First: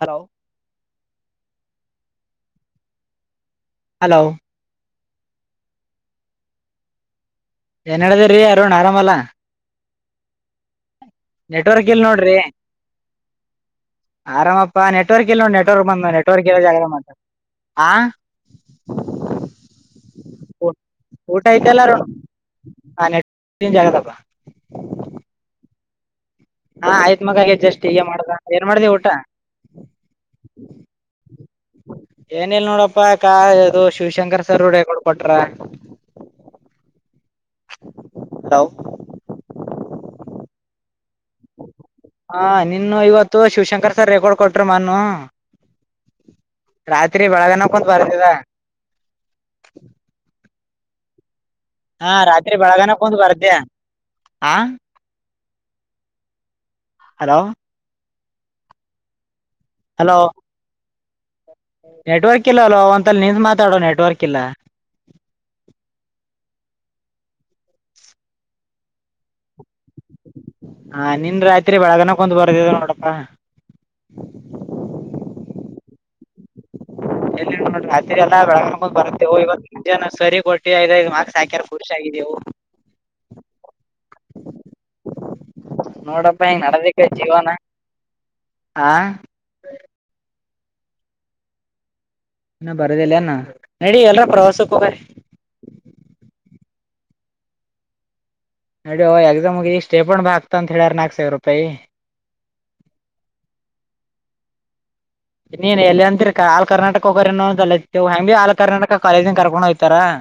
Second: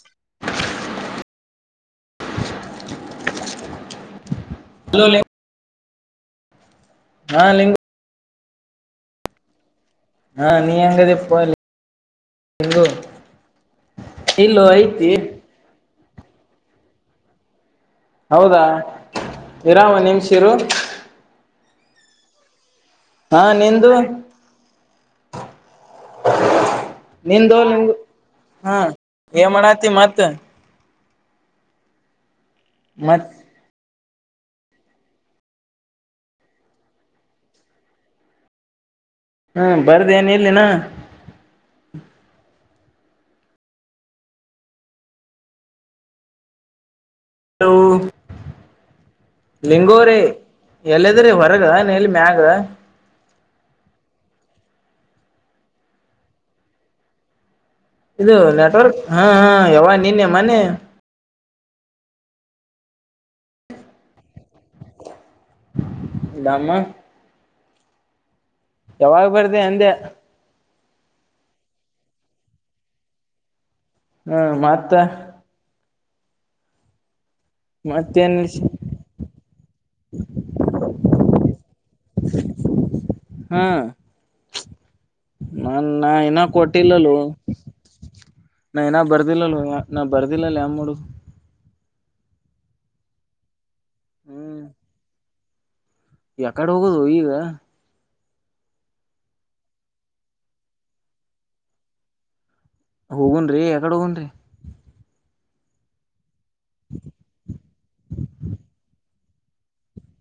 Hello. ಹೌದಾ hello ಹೇಳಿ. ಹೇಳಿ. ಏನ್ ಹೇಳಿದಿರಿೀ, ಯಾರೂಣ್ ಆರಾಮಲ್ಲಾ. ಹಾ ನೀ ಹೆಂಗದ ಯಪ್ಪಾ. ನೆಟ್ವರ್ಕ್ ಎಲ್, ನೋಡ್ರಿ ಇಲ್ಲೋ ಆರಾಮಪ್ಪಾ ಐತಿ ನೆಟ್ವರ್ಕ್, ಇಲ್ ನೋಡಿ ನೆಟ್ವರ್ಕ್, ಬಂದ ನೆಟ್ ಜಾಗರಣ ಮಾಡ್ತಾರೆ. ಹೌದಾ, ಇರಾಮ ನಿಮ್ಸಿರು. ಊಟ ಐತೆ ಎಲ್ಲಾರ, ಆ ಹಾ ನೆಟ್ಜ ನಿಂದು ಆಗತ್ತಪ್ಪ. ಹ. ಹಾ ಆಯ್ತ್ ಮಗ ಆಗ, ಜಸ್ಿ ಮಾಡ್ದ, ಏನ್ ಹಾ ಮಾಡ್ದವ ಊಟ. ಏನ್ ಮಾಡಾತಿ ಮತ್ ಏನ ಇಲ್ ನೋಡಪ್ಪಾ, ಮತ್ ಶಿವಶಂಕರ್ ಸರ್ುಡ ಕೊಡ್ ಕೊಟ್ರ. ಹ್ಮ ಬರದ ಏನ್ ಇಲ್ಲಿಿನ. ಹಾ. ನಿನ್ನು ಇವತ್ತು ಶಿವಶಂಕರ್ ಸರ್ ರೆಕಾರ್ಡ್ ಕೊಟ್ರ, ಮಾನು ರಾತ್ರಿ, ಬೆಳಗನ ಕುಂತ ಬರ್ತದ. ಲಿಂಗೋರಿ, ಎಲ್ಲದ್ರೆ ಹೊರಗ. ಎಲ್ಲಿ ಹಾ ಮ್ಯಾಗ ರಾತ್ರಿ ಬೆಳಗನ ಕುಂದು ಬರ್ದೇ, ಆ ಹಲೋ. ಇದು ನೆಟ್ವರ್ಕ್ ಹಾ ಹ ಎವ್ವ ನಿನ್ನೆ ಮನ್ನೆ. [inaudible] ಹ್ಮ ಹ್ಮ. [unintelligible] ನೆಟ್ವರ್ಕ್ ಇಲ್ಲ ಲೋ ಒಂತಲ್ಲಿ ನಿಂತ ಮಾತಾಡೋ ನೆಟ್ವರ್ಕ್ ಇಲ್ಲ. [inaudible] ನಮ್ಮ [inaudible] ಯಾವಾಗ ಬರ್ತಿ ಅಂದೆ. [inaudible] ಹಾ ನಿನ್ನ ರಾತ್ರಿ ಬೆಳಗನಕುಂತ ಬರ್ದಿದೆ ನೋಡಪ್ಪಾ. [inaudible] ಹ ಮತ್ತ. [inaudible] ರಾತ್ರಿ ಮತ್ತೇನ್ ಎಲ್ಲಾ ಬೆಳಗನಾ ಕುಂತ ಬರ್ತೇವು ಇವತ್ತ ನಿಂದ ಏನೂ ಸರಿ ಕೊಟ್ಟಿ ಐದ ಐದ ಮಾರ್ಕ್ಸ್ ಸಾಕ್ಯರ್. [inaudible] ಖುಷಿ ಆಗಿದೆವು. [inaudible] [inaudible] ಹಾ. [inaudible] [inaudible] ನನ್ನ ಇನ್ನ ನೋಡಪ್ಪ ಹಿಂಗೆ ಕೊಟ್ಟಿಲ್ಲ ನಡೆದಕ್ಕೆ ಅಲ್ಲೋ ಜೀವನ ನಾ ಇನ್ನ ಹಾಂ ಬರ್ದಿಲ್ಲ ಅಲ್ಲೋ. ನಾ ಬರ್ದಿಲ್ಲ ಅಲ್ಲ ಹೆಂಗ್ ಮಾಡೋದು. [inaudible] ಇನ್ನ ಬರದಿಲ್ಲ ಏನ್ ನಡಿ ಎಲರ ಪ್ರವಾಸಕ್ಕೆ ಹೋಗನ. [inaudible] ಎಕಡೆ ಹೋಗೋದು ಈಗ. [inaudible] ನಡಿಯೋ ಎಕ್ಸಾಮ್ ಗೆ ಈಗ ಸ್ಟೇಪನ ಬ್ಯಾಗ್ ಹಾಕತಾ ಅಂತ ಹೇಳ್ಯಾರ ನಾಲ್ಕ ಸಾವಿರ ರೂಪಾಯಿ. [inaudible] ಹೋಗನ್ರೀ ಎಕಡೆ ಹೋಗನ್ ರೀ. [inaudible] ಇನ್ ಏನ್ ಎಲ್ಲಿ ಅಂತಿರಿಕಾ ಆಲ್ ಕರ್ನಾಟಕ ಹೋಗೋರ ಏನು [inaudible] ಆಲ್ ಕರ್ನಾಟಕ ಕಾಲೇಜಿಂದ ಕರ್ಕೊಂಡು ಹೋಗ್ತಾರ. [inaudible]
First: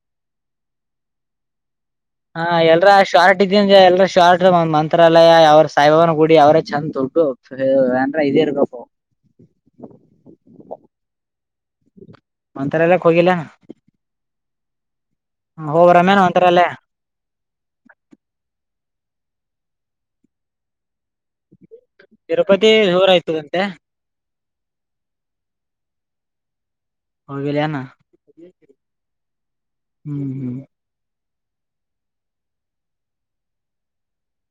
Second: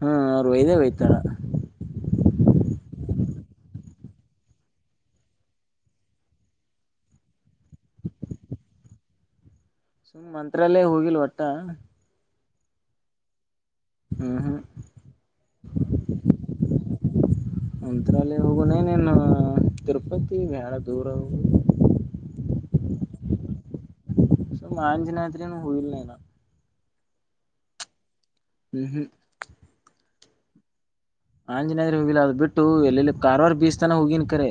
ಹ ಅವರ ಒಯದೇ ಒಯ್ತಾರ. [inaudible] ಹಾ ಎಲ್ಲರ ಶಾರ್ಟ ಇದೆ ಅಂದ್ರೆ ಎಲ್ರ ಶಾರ್ಟ ಮಂತ್ರಾಲಯ ಯಾವ್ರ ಸಾಯಿ ಬಾಬಾನ ಗುಡಿ ಅವ್ರ ಚೆಂದ ದೊಡ್ಡು. [inaudible] ಸರಿ ಗ್ರೈಂಡರ ಐದೇ ಇರಬೇಕು. [inaudible] ಸುಮ ಮಂತ್ರಾಲಯ ಹೋಗಿಲ್ಲ ಒಟ್ಟ. [inaudible] ಮಂತ್ರಾಲಯಕ್ ಹೋಗಿಲ್ಲ ಏನ್. [inaudible] ಹ್ಮ ಹ್ಮ. [inaudible] ಹೋಗ ಬರೋಣ ಏನ್ ಮಂತ್ರಾಲಯ. [inaudible] ಮಂತ್ರಾಲಯ ಹೋಗೋಣ ಏನ್ ಏನ್ ತಿರುಪತಿ ಬ್ಯಾಳ ದೂರ ಹೋಗ [inaudible] ತಿರುಪತಿ ದೂರಾಯಯ್ತದಂತೆ. [inaudible] [inaudible] ಸುಮ್ನ ಆಂಜನೇಯದ್ರಿಗೆ ಹೋಗಿಲ್ಲ ನಾ ಇನ್ನ. ಹೋಗಿಲ್ಲ ಏನ್. [inaudible] ಹ್ಮ್ ಹೂ. [inaudible] ಹ್ಮ್ ಹ್ಮ್. [unintelligible] ಆಂಜನಾದ್ರಿ ಹೋಗಿಲ್ಲ ಅದ್ ಬಿಟ್ಟು ಎಲ್ಲೆಲ್ಲಿ ಕಾರವಾರ ಬೀಚ್ ತನಾ ಹೋಗಿನ್ ಕರೆ.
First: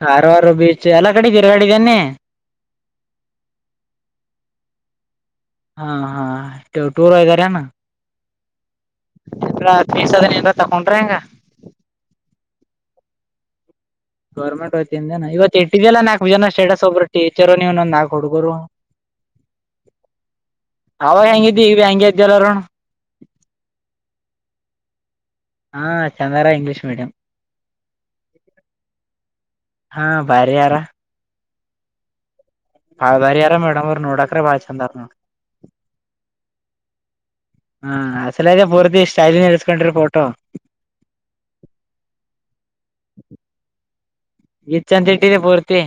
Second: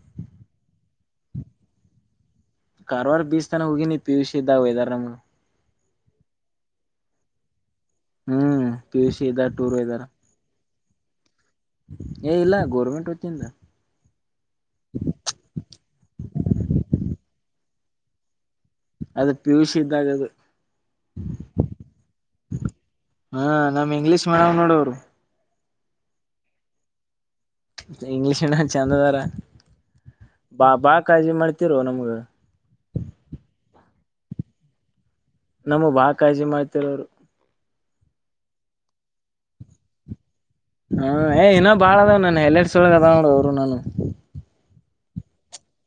ಕಾರವಾರ ಬೀಚ್ ಎಲ್ಲಾ ಕಡೆ ತಿರಗ್ಯಾಡಿದಿ ಏನ್ ನೀ. ಕಾರವಾರ ಬೀಚ್ ತನ ಹೋಗೀನಿ ಪಿಯುಸಿ ಇದಾಗ ವೈದಾರ್ ನಮನ. [inaudible] ಹಾ ಹಾ ಟು ಟೂರ್ ವೈದಿರಿ ಏನ್ ಹ್ಮ್ ಪಿ ಯು ಸಿ ಇದ್ದಾಗ [inaudible] ಟೂರ್ ಇಲ್ಲಾ ಒಯ್ದಾರ ತಿಳಿಸೋದೇನರ. [inaudible] ತೆಕ್ಕೊಂಡ್ರೆ. [inaudible] ಏ ಇಲ್ಲ ಗೋರ್ಮೆಂಟ್ ಒತ್ತಿಂದ. [inaudible] ಗೌರ್ಮೆಂಟ್ ಒತ್ತಿಯಿಂದ ನಾ ಇವತ್ ಇಟ್ಟಿದ್ಯಲ್ಲ ನಾಕ್ ಯುವನ ಸ್ಟೇಟಸ್ ಒಬ್ಬರು ಟೀಚರು ನೀವ ನೊಂದ ನಾಲ್ಕು ಹುಡಗುರು. ಅದು ಪಿ ಯು ಸಿ ಇದ್ದಾಗ ಅದು ಅವಾಗ ಹೆಂಗ ಇದ್ದಿ ಈಗು ಹೆಂಗೆ ಇದ್ದ್ಯಲ್ಲಾರಣ. [inaudible] ಹಾ ನಮ್ಮ ಇಂಗ್ಲೀಷ ಮೇಡಮ್ ನೋಡೋರು. [inaudible] ಹಾ ಚಂದಾರಾ ಇಂಗ್ಲೀಷ್ ಮೇಡಂ. ಇಂಗ್ಲಿಷ್ ಅಣ್ಣಾ ಚೆಂದ ಅದರಾ ಹಾ ಬಾರಿ ಯಾರ ಬಾಳ್ ಬಾಳ್ ಕಾಳಜಿ ಮಾಡ್ತಿರು ನಮಗ. ಆ ಬರಿಯಾರ ಮೇಡಂ ನೋಡತಾರ ಬಾಳ ಚಂದ ನೋಡ. ನಮ್ಮಗ ಬಾಳ್ ಕಾಳಜಿ ಮಾಡ್ತಿರೋರು. [inaudible] ಹಾ ಅದರಾಗೆ ಪೂರ್ತಿ ಸ್ಟೈಲ್ ನಿಲ್ಸ್ಕೊಂಡ್ರಿ ಫೋಟೋ. ಹಾ ಏ ಇನ್ನ ಬಾಳ ಅದ್ ನನ್ನ ಹೆಲ್ಲರಸ್ ಒಳಗ್ ಅದಾವ ನೋಡ ಅವ್ರು ನನ್ನುವ. ಗಚ್ ಅಂತ ಇಟ್ಟಿದಿದೆ ಪೂರ್ತಿ.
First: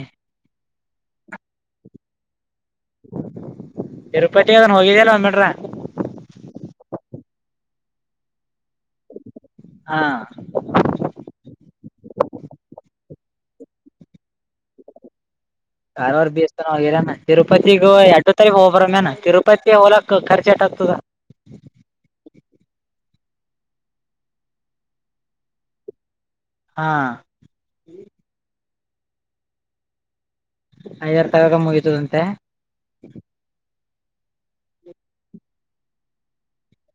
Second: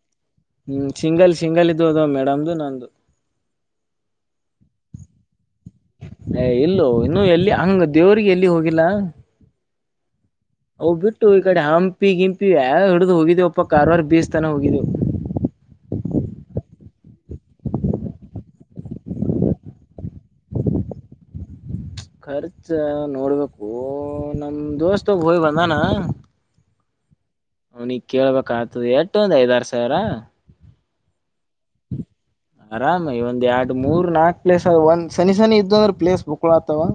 ಹ್ಮ್ ಸಿಂಗಲ್ ಸಿಂಗಲ್ ಇದು ಅದ ಮೇಡಮ್ದು ನಂದುು. ತಿರುಪತಿದನ್ ಹೋಗಿದಲ್ಲ ಬಂದ್ಬಿಟ್ರ. ಏ ಇಲ್ಲೂ ಇನ್ನುೂ ಎಲ್ಲಿ ಹಂಗ ದೇವ್ರಿಗೆ ಎಲ್ಲಿ ಹೋಗಿಲ್ಲ. ಹಾ. ಹವು್ ಬಿಟ್ಟು ಈ ಕಡೆ ಹಂಪಿ ಗಿಂಪಿ ಯಾವ ಹಿಡಿದು ಹೋಗಿದ್ದಿವವ ಒಪ್ಪ ಕಾರವಾರ ಬೀಸ್ತನ ಹೋಗಿದ್ದೇವು. ಕಾರಾರ್ವಾರ ಬೀಸ್ತಾನ ಹೋಗಿರಾನ ತಿರುಪತಿಗ ಎಟ ತರಿ ಹೋಗಬ್ರ ಮೇನ ತಿರುಪತಿ ಹೋಲಾಕ್ ಖರ್ಚು ಎಟಾಗಗ್ತದ. ಖರ್ಚ ನೋಡ್ಬೇಕು ನಮ ದೋಸ್ತೋಗ ಹೋಗಿ ಬಂದಾನ. ಹಾ. ಅವ್ನಿಗೆಗ್ ಕೇಳ್ಬೇಕ ಆತದೆ ಎಷ್ಟು ಒಂದ್ ಐದಾರು ಸಾವಿರ. ಐದಾರು ತಗಕ ಮುಗಿತದಂತೆ. ಆರಾಮ ಒಂದ್ರಡು ಮೂರ್ ನಾಲ್ಕ್ ಪ್ಲೇಸ್ ಅ ಒಂದ್ನ ಸನಿ ಇದ್ದ ಅಂದ್ರೆ ಪ್ಲೇಸ್ ಬುಕ್ಳ ಆತವ.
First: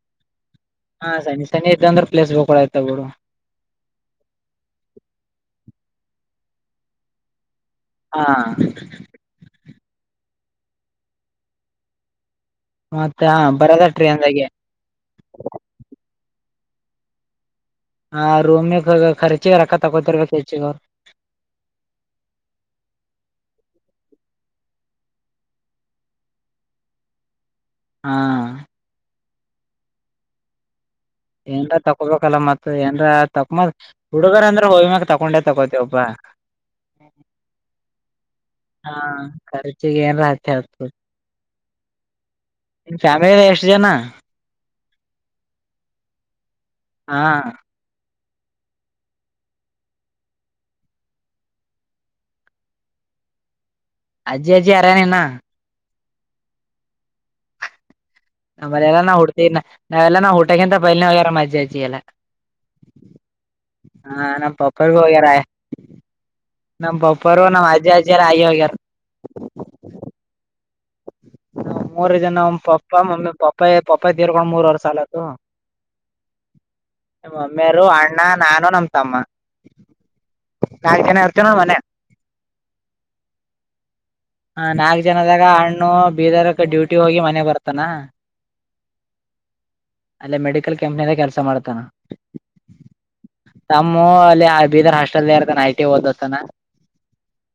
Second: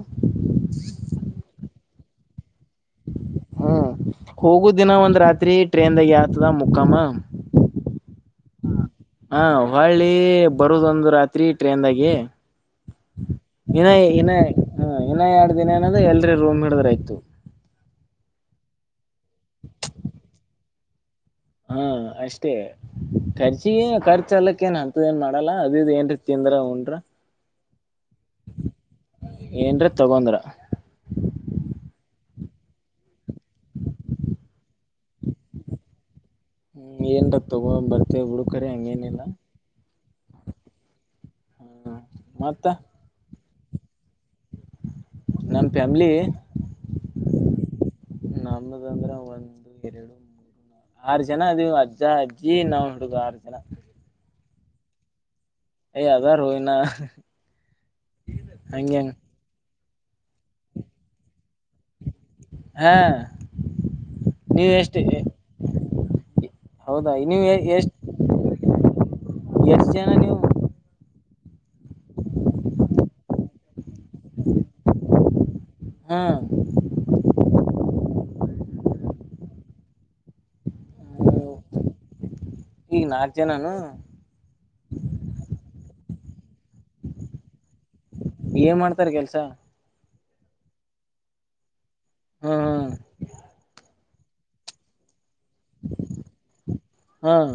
ಹಾ ಸನ ಸಿ ಇದ್ದ ಅ್ರ ಪ್ೇಸ್ಳ ಆ್ತ. ಹ್ಮ್ ಹೋಗುದ ದಿನ ಒಂದ್ ರಾತ್ರಿ ಟ್ರೇನ್ದಾಗ ಆತದ ಮುಕ್ಕಮ್ಮ. ಹಾ. ಹಾ ಹಳ್ಳಿ ಬರುದೊಂದು ರಾತ್ರಿ ಟ್ರೇನ್ದಾಗಿ. ಮತ್ತೆ ಬರದ ಟ್ರೇನ್ಾಗೆ. ಹ್ಮ ಇನ್ನ ಎರಡ್ ದಿನ ಏನದ ಎಲ್ರಿ ರೂಮ್ ಹಿಡ್ರ ಆ್ತು. ಹಾ ರೂಮ್ ಖರ್ಚ ರೊಕ್ಕ ತಗೋತರ್ಬೇಕು ಹೆಚ್ಚ ಅವರು. ಹಾ ಅಷ್ಟೇ. ಖರ್ಚಿ ಖರ್ಚು ಅಲ್ಲಕ್ಕ ಏನ್ ಅಂತದ ಏನ್ ಮಾಡಲ್ಲ ಅದುದು ಏನ್ ತಿಂದ್ರ ಉನ್್ರ. ಹಾ. ಏನ್ರ ತಗೊಂಡ್ರ. ಏನ್ರ ತಕೊಳ್ಬೇಕಲ್ಲ ಮತ್ತ ಏನ್ರ. ತಕಮ ಹುಡುಗರ್ ಅಂದ್ರೆ ಹೋಗಿ್ಮ್ಯಾಗಕ್ ತಕೊಂಡೆ ತಕೋತಿ ಒಬ್ಬ. ಹ್ಮ್ ಏನ್ರ ತಗೊ ಬರ್ತೇವ ಬಿಡು ಕರೆ ಹಾ ಹಂಗೇನಿಲ್ಲ ರ್ಚೆ ನ ರತ ಅು. ಹ್ಮ ಮತ್ತೆ. ಫ್ಯಾಮಿಲಿ ಎಷ್ಟು ಜನ. ನಮ್ಮ ಫ್ಯಾಮ್ಲಿ. ಹಾ. ನಮದ ಅಂದ್ರೆ ಒಂದು ಎರಡು. ಆರು ಜನ ಅದು ಅಜ್ಜ ಅಜ್ಜಿ ನಾ ಹುಡುಗ ಆರು ಜನ. ಅಜ್ಿಜ್ಜಿರಾನ್ಣ. ಯ ಅದ ರೋ ಇಿನ. ನಮ್ಮಲೆ ಎಲ್ಲ ನಾವ್ ಹುಡ್ತೀವಿ ನಾವೆಲ್ಲ ನಾ್ ಹಊಟಕ್ಕಿಂತ ಬೈಲ್ನ್ಯಾರ ಅಜ್ಜ್ಜಿ ಎಲ್ಲ. ಹಾ ಹಾ ನ ನ ನೀವ್ ಪಪ ಎಷ್ಟ್ ವರ. ನಮ್ ಹೌದಾ ನೀವ್ ಬಬರು ಎ~ ನಮ್ ಅಜ್ಜ ಅಜ್ಜಾರ ಅಯ್ಯಗ್ಯಾರ. ಎಷ್ಟು ಜನ ನೀವು. ಮೂರು ಜನ ಒಮ್ಮ್ ಪಪ್ಪ ಮಮ್ಮಿ ಪಪ್ಪ ಪಪ್ಪಾಯ ತೀರ್ಕೊಂಡ್ ಮೂರ್ವರ್ ಸಾಲತ್ತುು. ಹಾ. ನಮ್ಮ ಮೇರು ಅಣ್ಣ ನಾನ ನಮ್ಮ ತಮ್ಮ. ನಾಕ್ ಚ ಜನ ಇರ್ತೇ ನೋ ಮನೆ. ಈಗ ನಾಲ್ಕು ಜನನು. ಹ ನಾಲ್ಕು ಜನದಾಗ ಹಣ್ಣು ಬೀದರ್ಕ್ಕೆ ಡ್ಯೂಟಿ ಹೋಗಿ ಮನೆ ಬರ್ತಾನ. ಏನ್ ಮಾಡ್ತಾರ ಕೆಲ್ಸ. ಅಲ್ಲೇ ಮೆಡಿಕಲ್ ಕ್ಯಾಂಪ್ನಿಂದ ಕೆಲಸ ಮಾಡ್ತಾನ ಹ್ಮ್ ಮೊ ಅಲ್ಲಿ ಬಿದರ್ ಹಾಸ್ಟೆಲ್ ಇರ್ತಾನ ಐ ಟಿ ಓದುತಾನ ಹ್ಮ್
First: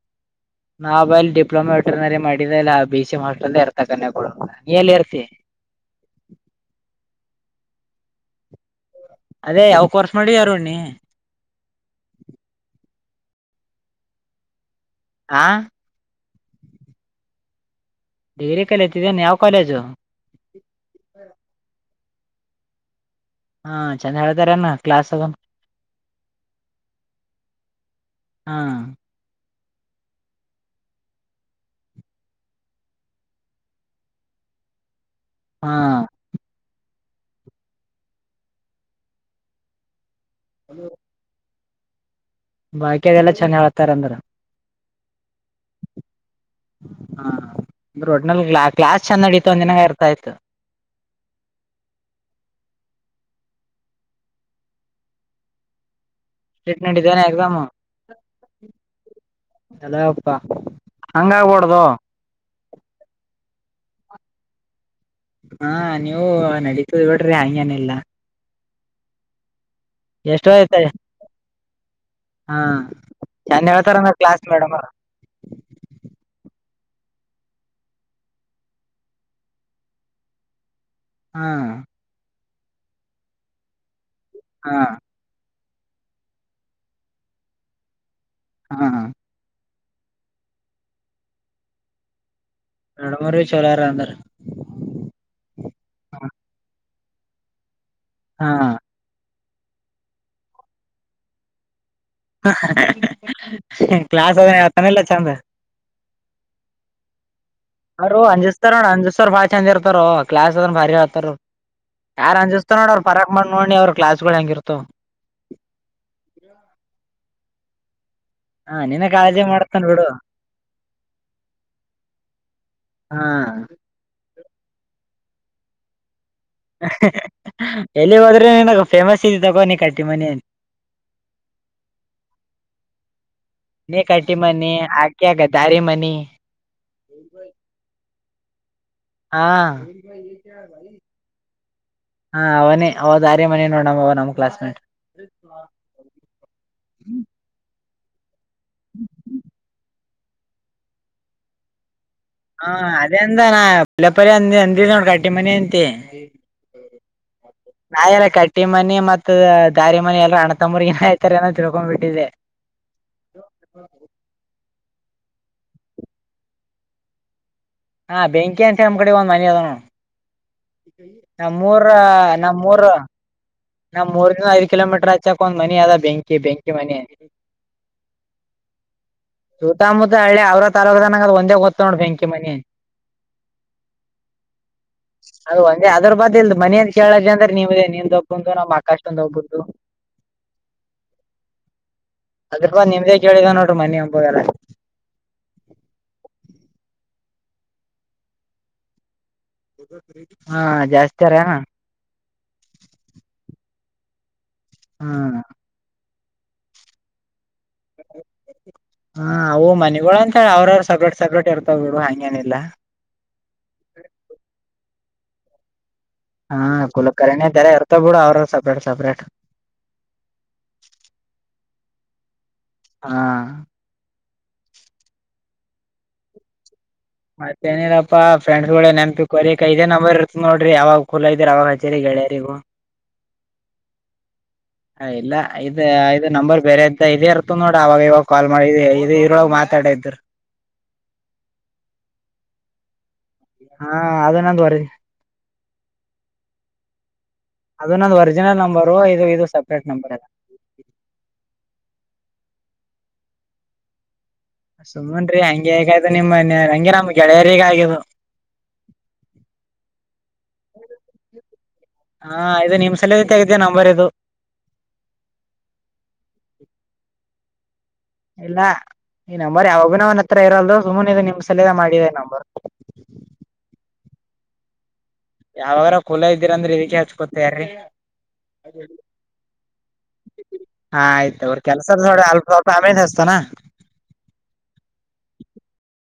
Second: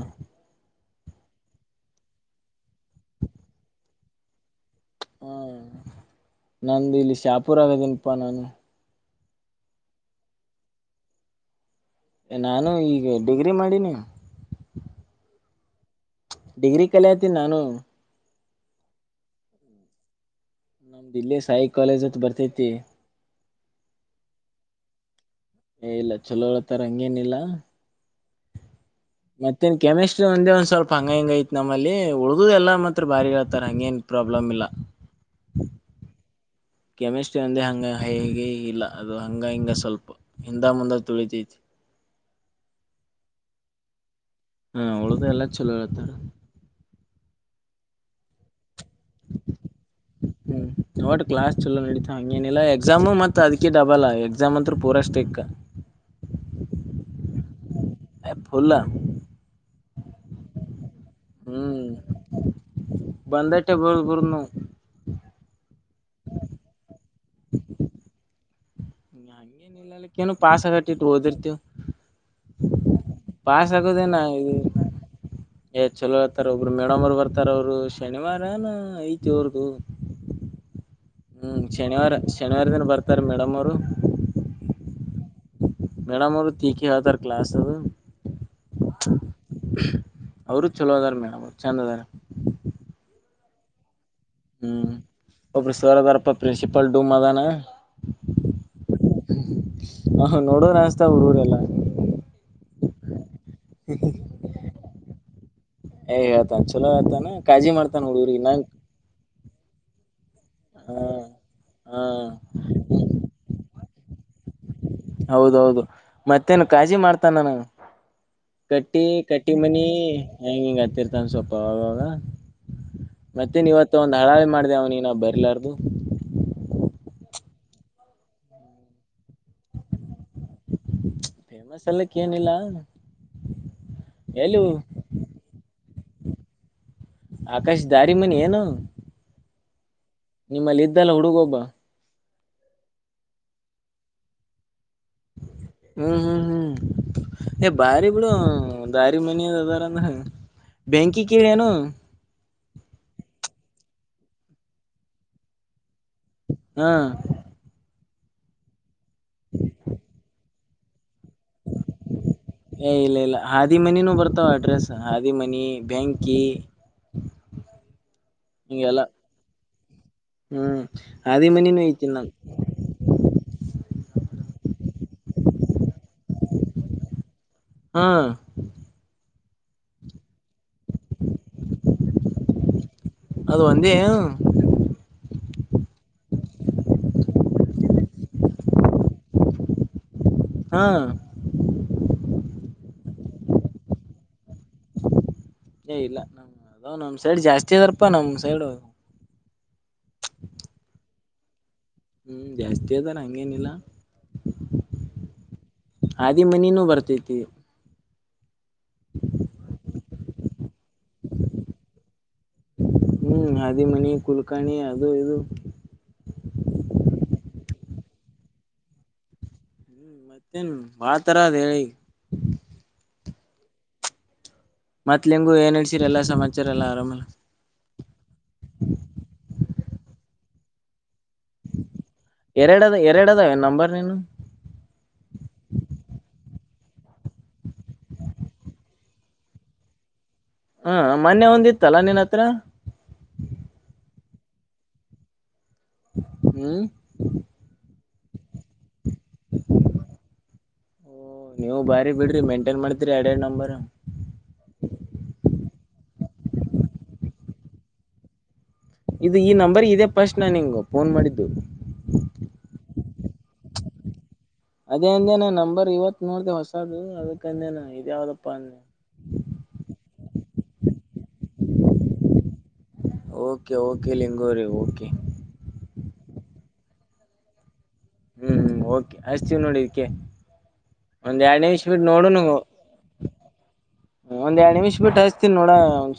ನಾವ ಅಲ್ಲಿ ಡಿಪ್ಲೊಮಾ ಮಟರ್ನರಿ ಮಾಡಿದ ಇಲ್ಲ ಬಿ ಸಿ ಮಾಸ್ಟಲ್ ಇರ್ತ ಕನ್ಯ [unintelligible] ನೀ ಎರ್ತ ಹ್ಮ ನಂದ್ ಇಲ್ಲಿ ಶಾಪುರ ಆಗದಿನಪ್ಪಾ ನಾನು ಅದೇ ಯಾವ್ ಕೋರ್ಸ್ ಮಾಡಿ ಯಾರುಣ್ಣಿ ನಾನು ಈಗ ಡಿಗ್ರಿ ಮಾಡೀನಿ ಹಾ ಡಿಗ್ರಿ ಕಲಿಯತಿ ನಾನು ಡಿಗ್ರಿ ಕಲಿತಿದ್ದೇನೆ ಯಾವ್ ಕಾಲೇಜು ಇಲ್ಲಿ ಸಾಯಿ ಕಾಲೇಜ್ [unintelligible] ಹೊತ್ ಬರ್ತೈತಿ ಹಾ ಚನಗಿದರೆನ ಕ್ಲಾಸ್ ಏ ಇಲ್ಲ ಚಲೋ ಹೊತರ ಹಂಗೇನಿಲ್ಲ ಹಾ ಮತ್ತೇನ್ ಕೆಮಿಸ್ಟ್ರಿ ಒಂದೇ ಒಂದ್ ಸ್ವಲ್ಪ ಹಂಗ ಹಿಂಗ ಐತ್ ನಮ್ಮಲ್ಲಿ ಉಳ್ದು ಎಲ್ಲ ಮಾತ್ರ ಬಾರಿ ಹೇಳ್ತಾರ ಹಂಗೇನ್ ಪ್ರಾಬ್ಲ್ ಮ್ ಇಲ್ಲ ಹಾ ಕೆಮಿಸ್ಟ್ರಿ ಒಂದೆ ಹಂಗ ಹೇಗೆ ಇಲ್ಲ ಅದು ಹಂಗ ಹಿಂಗ ಸ್ವಲ್ಪ ಹಿಂದ ಮುಂದ ತುಳಿತೈತಿ ಬಾಕಿ ಅದೆಲ್ಲ ಚನ್ನ ಹೇಳ್ತಾರ ಅಂದ್ರ ಹಾ ಅವಳ್ದ ಎಲ್ಲ ಚಲೋ ಹೇಳ್ತಾರ ಹಾ ಅಂದ್ರೆ ಒಟ್ನಲ್ಲಿ ಕ್ಲಾಸ್ ಚಂದ [unintelligible] ಅಡತ ಒಂದ ದಿನ ಇರ್ತಾಯ್ತು ಹ್ಮ ಒಟ್ ಕ್ಲಾಸ್ ಚಲೋ ನಡಿತಾ ಹಂಗೇನಿಲ್ಲ ಎಕ್ಸಾಮು ಮತ್ ಅದಕ ಡಬಲ್ ಅಲ್ಲ ಎಕ್ಸಾಮ್ ಅಂತ್ರ್ ಪೂರಾ ಸ್ಟಿಕ್ [unintelligible] ಟ್ರೀಟ್ಮೆಂಟ್ [unintelligible] ಇದೇನೆ ಎಕ್ಸಾಮ್ ಎ ಫುಲ್ [unintelligible] ಎಲಪ್ಪ ಹಂಗ ಆಗ್ಬೋಡ್ದ ಬಂದೈತೆ ಬು [unintelligible] ನಾವು ಹಾ ನೀವು ನಡೀತದ ನೋಡ್ರಿ ಹಂಗೇನಿಲ್ಲಾ ಹಂಗೇನಿಲ್ಲ [unintelligible] ಇಲ್ಲಕ್ಕಏನು [unintelligible] ಎಷ್ಟೋ ಪಾಸ ಐತೆ ಕಟ್ಟಿಟ್ಟು ಓದಿರ್ತಿವು ಹಾ ಚಂದ ಪಾಸ್ ಹೇಳ್ತಾರಂದ್ರ ಆಗೋದೇನಾ ಕ್ಲಾಸ್ ಇದು ಮೇಡಮ್ ಅವ್ರ. ಏ ಚಲೋ ಹೇತಾರ ಒಬ್ರು ಮೇಡಮ್ ಅವರು ಬರ್ತಾರ ಅವರು ಶನಿವಾರಾನ ಐತಿವ್ರಗು ಹಾ ಹ್ಮ್ ಶನಿವಾರ ಶನಿವಾರ ದಿನ ಬರ್ತಾರ ಮೇಡಮ್ ಅವ್ರು ಹಾ ಮೇಡಮ್ ಅವರು ತಿಕಿ ಹತಾರ ಕ್ಲಾಸ್ ಅದು ಹಾ ಹಾ ಅವರು ಚಲೋ ಅದಾರ ಮೇಡಮ್ ಚೆಂದ್ ಅದಾರ ಎರಡಮರು ಚಲೋರ ಅಂದರ ಹ್ಮ್ ಒಬ್ ಸರ್ ಇದರಪ್ಪ ಪ್ರಿನ್ಸಿಪಾಲ್ ಡುಮ್ ಅದಾನ ಹಾ ಹ ನೋಡೋಣಸ್ತಾ [unintelligible] ಹುಡ್ಡು ಎಲ್ಲ ಕ್ಲಾಸ್ ಅದ ಯಾವತಾನ ಇಲ್ಲ ಚಂದ ಏ ಹೇಳ್ತಾನ ಚಲೋ ಆತಾನ ಕಾಜಿ ಮಾಡತನ್ ಹುಡುಗ್ರರಿ ನನ್ [unintelligible] ಚುಸ್ಾರ ನ [unintelligible] ಅನ್ಚುಸ್ಾರ ಬಾರಿ ಚಂದ ತೇರ್ತಾರ ಕ್ಲಸ್ ಅದ ಭಾರಿ ಹಾ ಆತಾರ ಹಾ ಯಾರ್ ಅಂಜಿಸ್ತ ನೋಡ ಅವ್ರ ಪರಕ್ ಮಾಡ್ ನೋಡಿ ಅವ್ರ ಕ್ಲಾಸ್ಗಳು ಹೆಂಗಿರ್ತವ ಹೌದೌದು ಮತ್ತೇನು ಕಾಜಿ ಮಾಡ್ತಾನ ನಾನು ಹ ಗಟ್ಟಿ ನಿನ್ನ ಕಾಳಜಿ ಕಟ್ಟಿ ಮನಿ ಮಾಡ್ತನ್ ಬಿಡು ಹೆಂಗ ಹಿಂಗ [unintelligible] ಹತ್ತರ್ತನ್ [unintelligible] ಸ್ೊಪ ಅವಾಗವಾಗ ಹಾ ಮತ್ತೆ ನೀವತ್ತ ಒಂದು ಹಳಾವವೆ ಮಾಡಿದೆ ಅವ್ನ ನೀ ಬರ್ಲಾರ್ದು ಎಲ್ಲಿ ಹೋದ್ರೆನ್ ಫೇಮಸ್ ಇದ ತಗೋ ನೀಿ ಕಟ್ಟಿ ಮನ ಫೇಮಸ್ ಅಲ್ಲಕ್ಕ ಏನಿಲ್ಲ ಎಲ್ಲಿ [inaudible] ಹಾಗ ದಾರಿ ಮನಿ ಆಕಾಶ್ ದಾರಿ ಮನೆಿ ಏನು ಹಾ ನಿಮ್ಮಲ್ಲಿ ಇದ್ದಲ್ಲ ಹುಡುಗ ಒಬ್ಬ ಹಾ ಅವನೇ ಅವ್ ಆರ್ಯ ಮನೆಿ ನೋಡಮ ಅವ ನಮ್ಮ ಕ್ಲಾಸ್ ಮೇಟ್ ಹ್ಮ್ ಹ್ಮ್ ಹ್ಮ್ ಬಾರಿ ಬಿಡ [inaudible] ಹ ದಾರಿ ಮನಿದ ಅದಾರ ಅಂದ್ರ ಬ್ಯಾಂಕಿೇಳ ಏನು [inaudible] ಹಾ ಅದಂದ ನಾ ಪಲ್ಲಪರಿ ಅಂದ ಅಂದ ನೋಡ್ ಕಟ್ಟಿ ಮನ ಎಂತೆಿ ಹಾ ನಾ ಎಲ್ಲ ಕಟ್ಟಿ ಮನೆ ಮತ್ ದಾರಿ ಮನ ಎಲ್ಲ ಅಣ್ಣ ತಮ್ಮ್ರ ಏನಾಯ್ತಾರೆ ಏನೋ ತಿಳ್ಕೊಂಡ್ ಬಿಿಟ್ಟಿದ್ದೆ ಏ ಇಲ್ಲ ಇಲ್ಲ ಹಾದಿಮನಿನೂ ಬರ್ತಾವ ಅಡ್ರೆಸ್ ಹಿಮನಿ ಬೆ್ಯಾಂಕಿ [inaudible] [inaudible] ಹಾ ಬೆಂಕಿ ಅಂತ ನಮ್ಮ ಹಿಂಗೆಲ್ಲ ಕಡೆ ಒಂದ್ ಮನೆ ಅದನು ಹ್ಮ್ ಹಾದಿ ಮನಿನೂ ನಮ್ಮೂರ ಐತಿ ನನ್ ನಮ್ಮೂರ್ [inaudible] ನಾ್ ಮೂರ್ದ ಐದ ಕಿಲೋಮೀಟರ್ ಹಚ್ಚಕಕ್ ಒಂದ ಮನಿ ಅದ ಬೆಂಿ ಬೆಂಕಿ ಮನ ಅ ಹಾ [inaudible] ಸೂತಮುತ್ತತ ಹಳ್ಳಿ ಅವ್ರ ತಾಲೂಕುನ ಒಂದೇಓದ್ ನೋಡ್ ಬೆಂಕಿ ಮಿ ಅದು ಒಂದೇ ಅದು ಒಂದೇ ಅದ್ರ ಬದ ಇಲ್ ಮನೇ ಕೇಳಜ್ ಅಂದ್ರೆ ನೀವು್ದೇ ನಿ [inaudible] ಂದು ನಮ್ಮ್ ಆಕಾ್ ಒಂದು ಹೋಗಬದು ಹಾ ಅದ್ರ ಬಾ ನಿಮ್ದೇ ಕೇಳಿದಾವ ನೋಡ್ರ ಮಿ ಅಂಬಲ್ಲ ಏ ಇಲ್ಲ ನಮ ಅದ ನಮ್ ಸೈಡ್ ಜಾಸ್ತಿ ಅದಪ್ಪಾ ನಮ್ ಸೈಡ್ [inaudible] ಹಾ ಜಾಸ್ತಿಾರ ಹ್ಮ್ ಜಾಸ್ತಿ ಅದಾರ ಹಂಗೇನಿಲ್ಲ ಹ್ಮ [inaudible] ಆದಿಮನಿನೂ ಬರ್ತೈತಿ ಹಾ ಅವು ಮನೆಗಳು ಅಂತ ಅವ್ರವರು ಸಪ್ರೇಟ್ ಸಪ್ರೇಟ್ ಇರ್ತಾವ ಬಿಡು ಹಂಗೇಏನಿಲ್ಲ ಹ್ಮ್ ಆದಾದಿಮನಿ ಕುಲ್ಕಾಣಿ ಅದು ಇದು [inaudible] ಹಾ ಕುಲಕರಿನ ತೆರೆ ಇರ್ತ ಬಿಡ ಅವರು ಸಪ್ರೇಟ್ ಸಪ್ರೇಟ್ ಸತ್ಯನ್ ಬಾತರ ಅದ್ ಹೇಳಿ [inaudible] ಹಾ ಮತ್ಲಿಂಗು ಏನ್ ಹೇಳ್ಸಿರಿ ಎಲ್ಲ ಸಮಾಚಾರ ಎಲ್ಲ ಆರಾಮಲ್ಲ ಮತ್ತೇನರಾ ಫ್ರೆಂಡ್ಸ್ಗಳ ನೆನಪಿ ಕೊರಿಕ್ೈ ಇದೇ ನಂಬರ್ ಇರುತ್ತ ನೋಡ್ರಿ ಯಾಗ ುಲಐ ರ ಕಚರಿ ಗಗೆಳರಿಗು [inaudible] ಎರ ಎರಡು ಅದ ನಂಬರ್ ನು [inaudible] ಹ ಇಲ್ಲ ಇ ಇದು ನಂಬರ್ ಬೇರೆ ಇದ್ದ ಇದೇ ಇರ್ತ ನೋಡ ಅವವಾಗ ಇವಾಗ ಕಾಲ್ ಮಾಡಿ ಇದ ಇರೊಳಗ್ ಮಾತಾಡ ಇದಿದ್ರರು ಹ್ಮ ಮೊನ್ನೆ ಒಂದಿತ್ತಲ್ಲಾ ನಿನ್ ಹತ್ರ ಹಾ ಅದನದ್ುವರಿ ಹ್ಮ್ [inaudible] ಅದು ನಂದು ಒರಿಜಿನಲ್ ನಂಬರ್ ಇದು ಇದು ಸಪ್ರೇಟ್ ನಂಬರ್ ಇದೆ ಓ ನೀವು ಬಾರಿ ಬಿಡ್ರಿ ಮೇಂಟೇನ್ ಮಾಡ್ತೀರಿ ಎರಡ್ ಎರಡ್ ನಂಬರ್ ಸುಮ್ಮನ್ರಿ ಹಂಗೆಯಾಗದು ನಿಮ್ಮ ಮನೆ ಹಂಗೆ ನಮ್ ಗೆಳೆಯರಿಗೆ ಆಗದು ಇದು ಈ ನಂಬರ್ ಇದೆ ಫಸ್ಟ್ ನಾನು ನಿಂಗ ಫೋನ್ ಮಾಡಿದ್ದು ಹಾ ಇದು ನಿಮ್ ಸಲ ತೆಗಿದ ನಂಬರ್ ಇದು ಅದೇ ಅಂದೇನ ನಂಬರ್ ಇವತ್ ನೋಡ್ದ ಹೊಸದು ಅದಕ್ಕ ಅಂದೇನ ಇದ ಯಾವ್ದಪ್ಪ ಇಲ್ಲ ಅಂತ ಈ ನಂಬರ್ ಯಾವಾಗ ಭ ಅವ್ನ್ ಹತ್ರರಲ್ದು ಸುಮ್ನೆ ಇ ನಿಮ್ ಸಲದ ಮಾಡಿದೆ ನಂಬರ್ ಓಕೆ ಓಕೆ ಲಿಂಗೋರಿ ಓಕೆ ಯಾವಾಗ್ರ ಕುಲ ಇದ್ದೀರಂದ್ರೆ ಇದಕ್ಕೆ ಹಚ್ಕೊತ ರಿ ಹ್ಮ್ ಹ್ಮ್ ಓಕೆ ಅಚ್ಚಿತಿವಿ ನೋಡಿ ಇದಕ್ಕೆ ಹಾ ಆಯ್ತ ಒಂದ್ ಅವ್ರ ಎರಡ್ ನಿಮಿಷ ಬಿಟ್ಟು ಕೆಲ್ಸದೋ ಅಲ್ಪ ಸ್ಲ್ಪ ಆಮೇದಸ್ತಾನ ಒಂದ ಎರಡ್ ನಿಮಿಷ ಬಿಟ್ಟು ಹಚ್ತನ ನೋಡ ಒ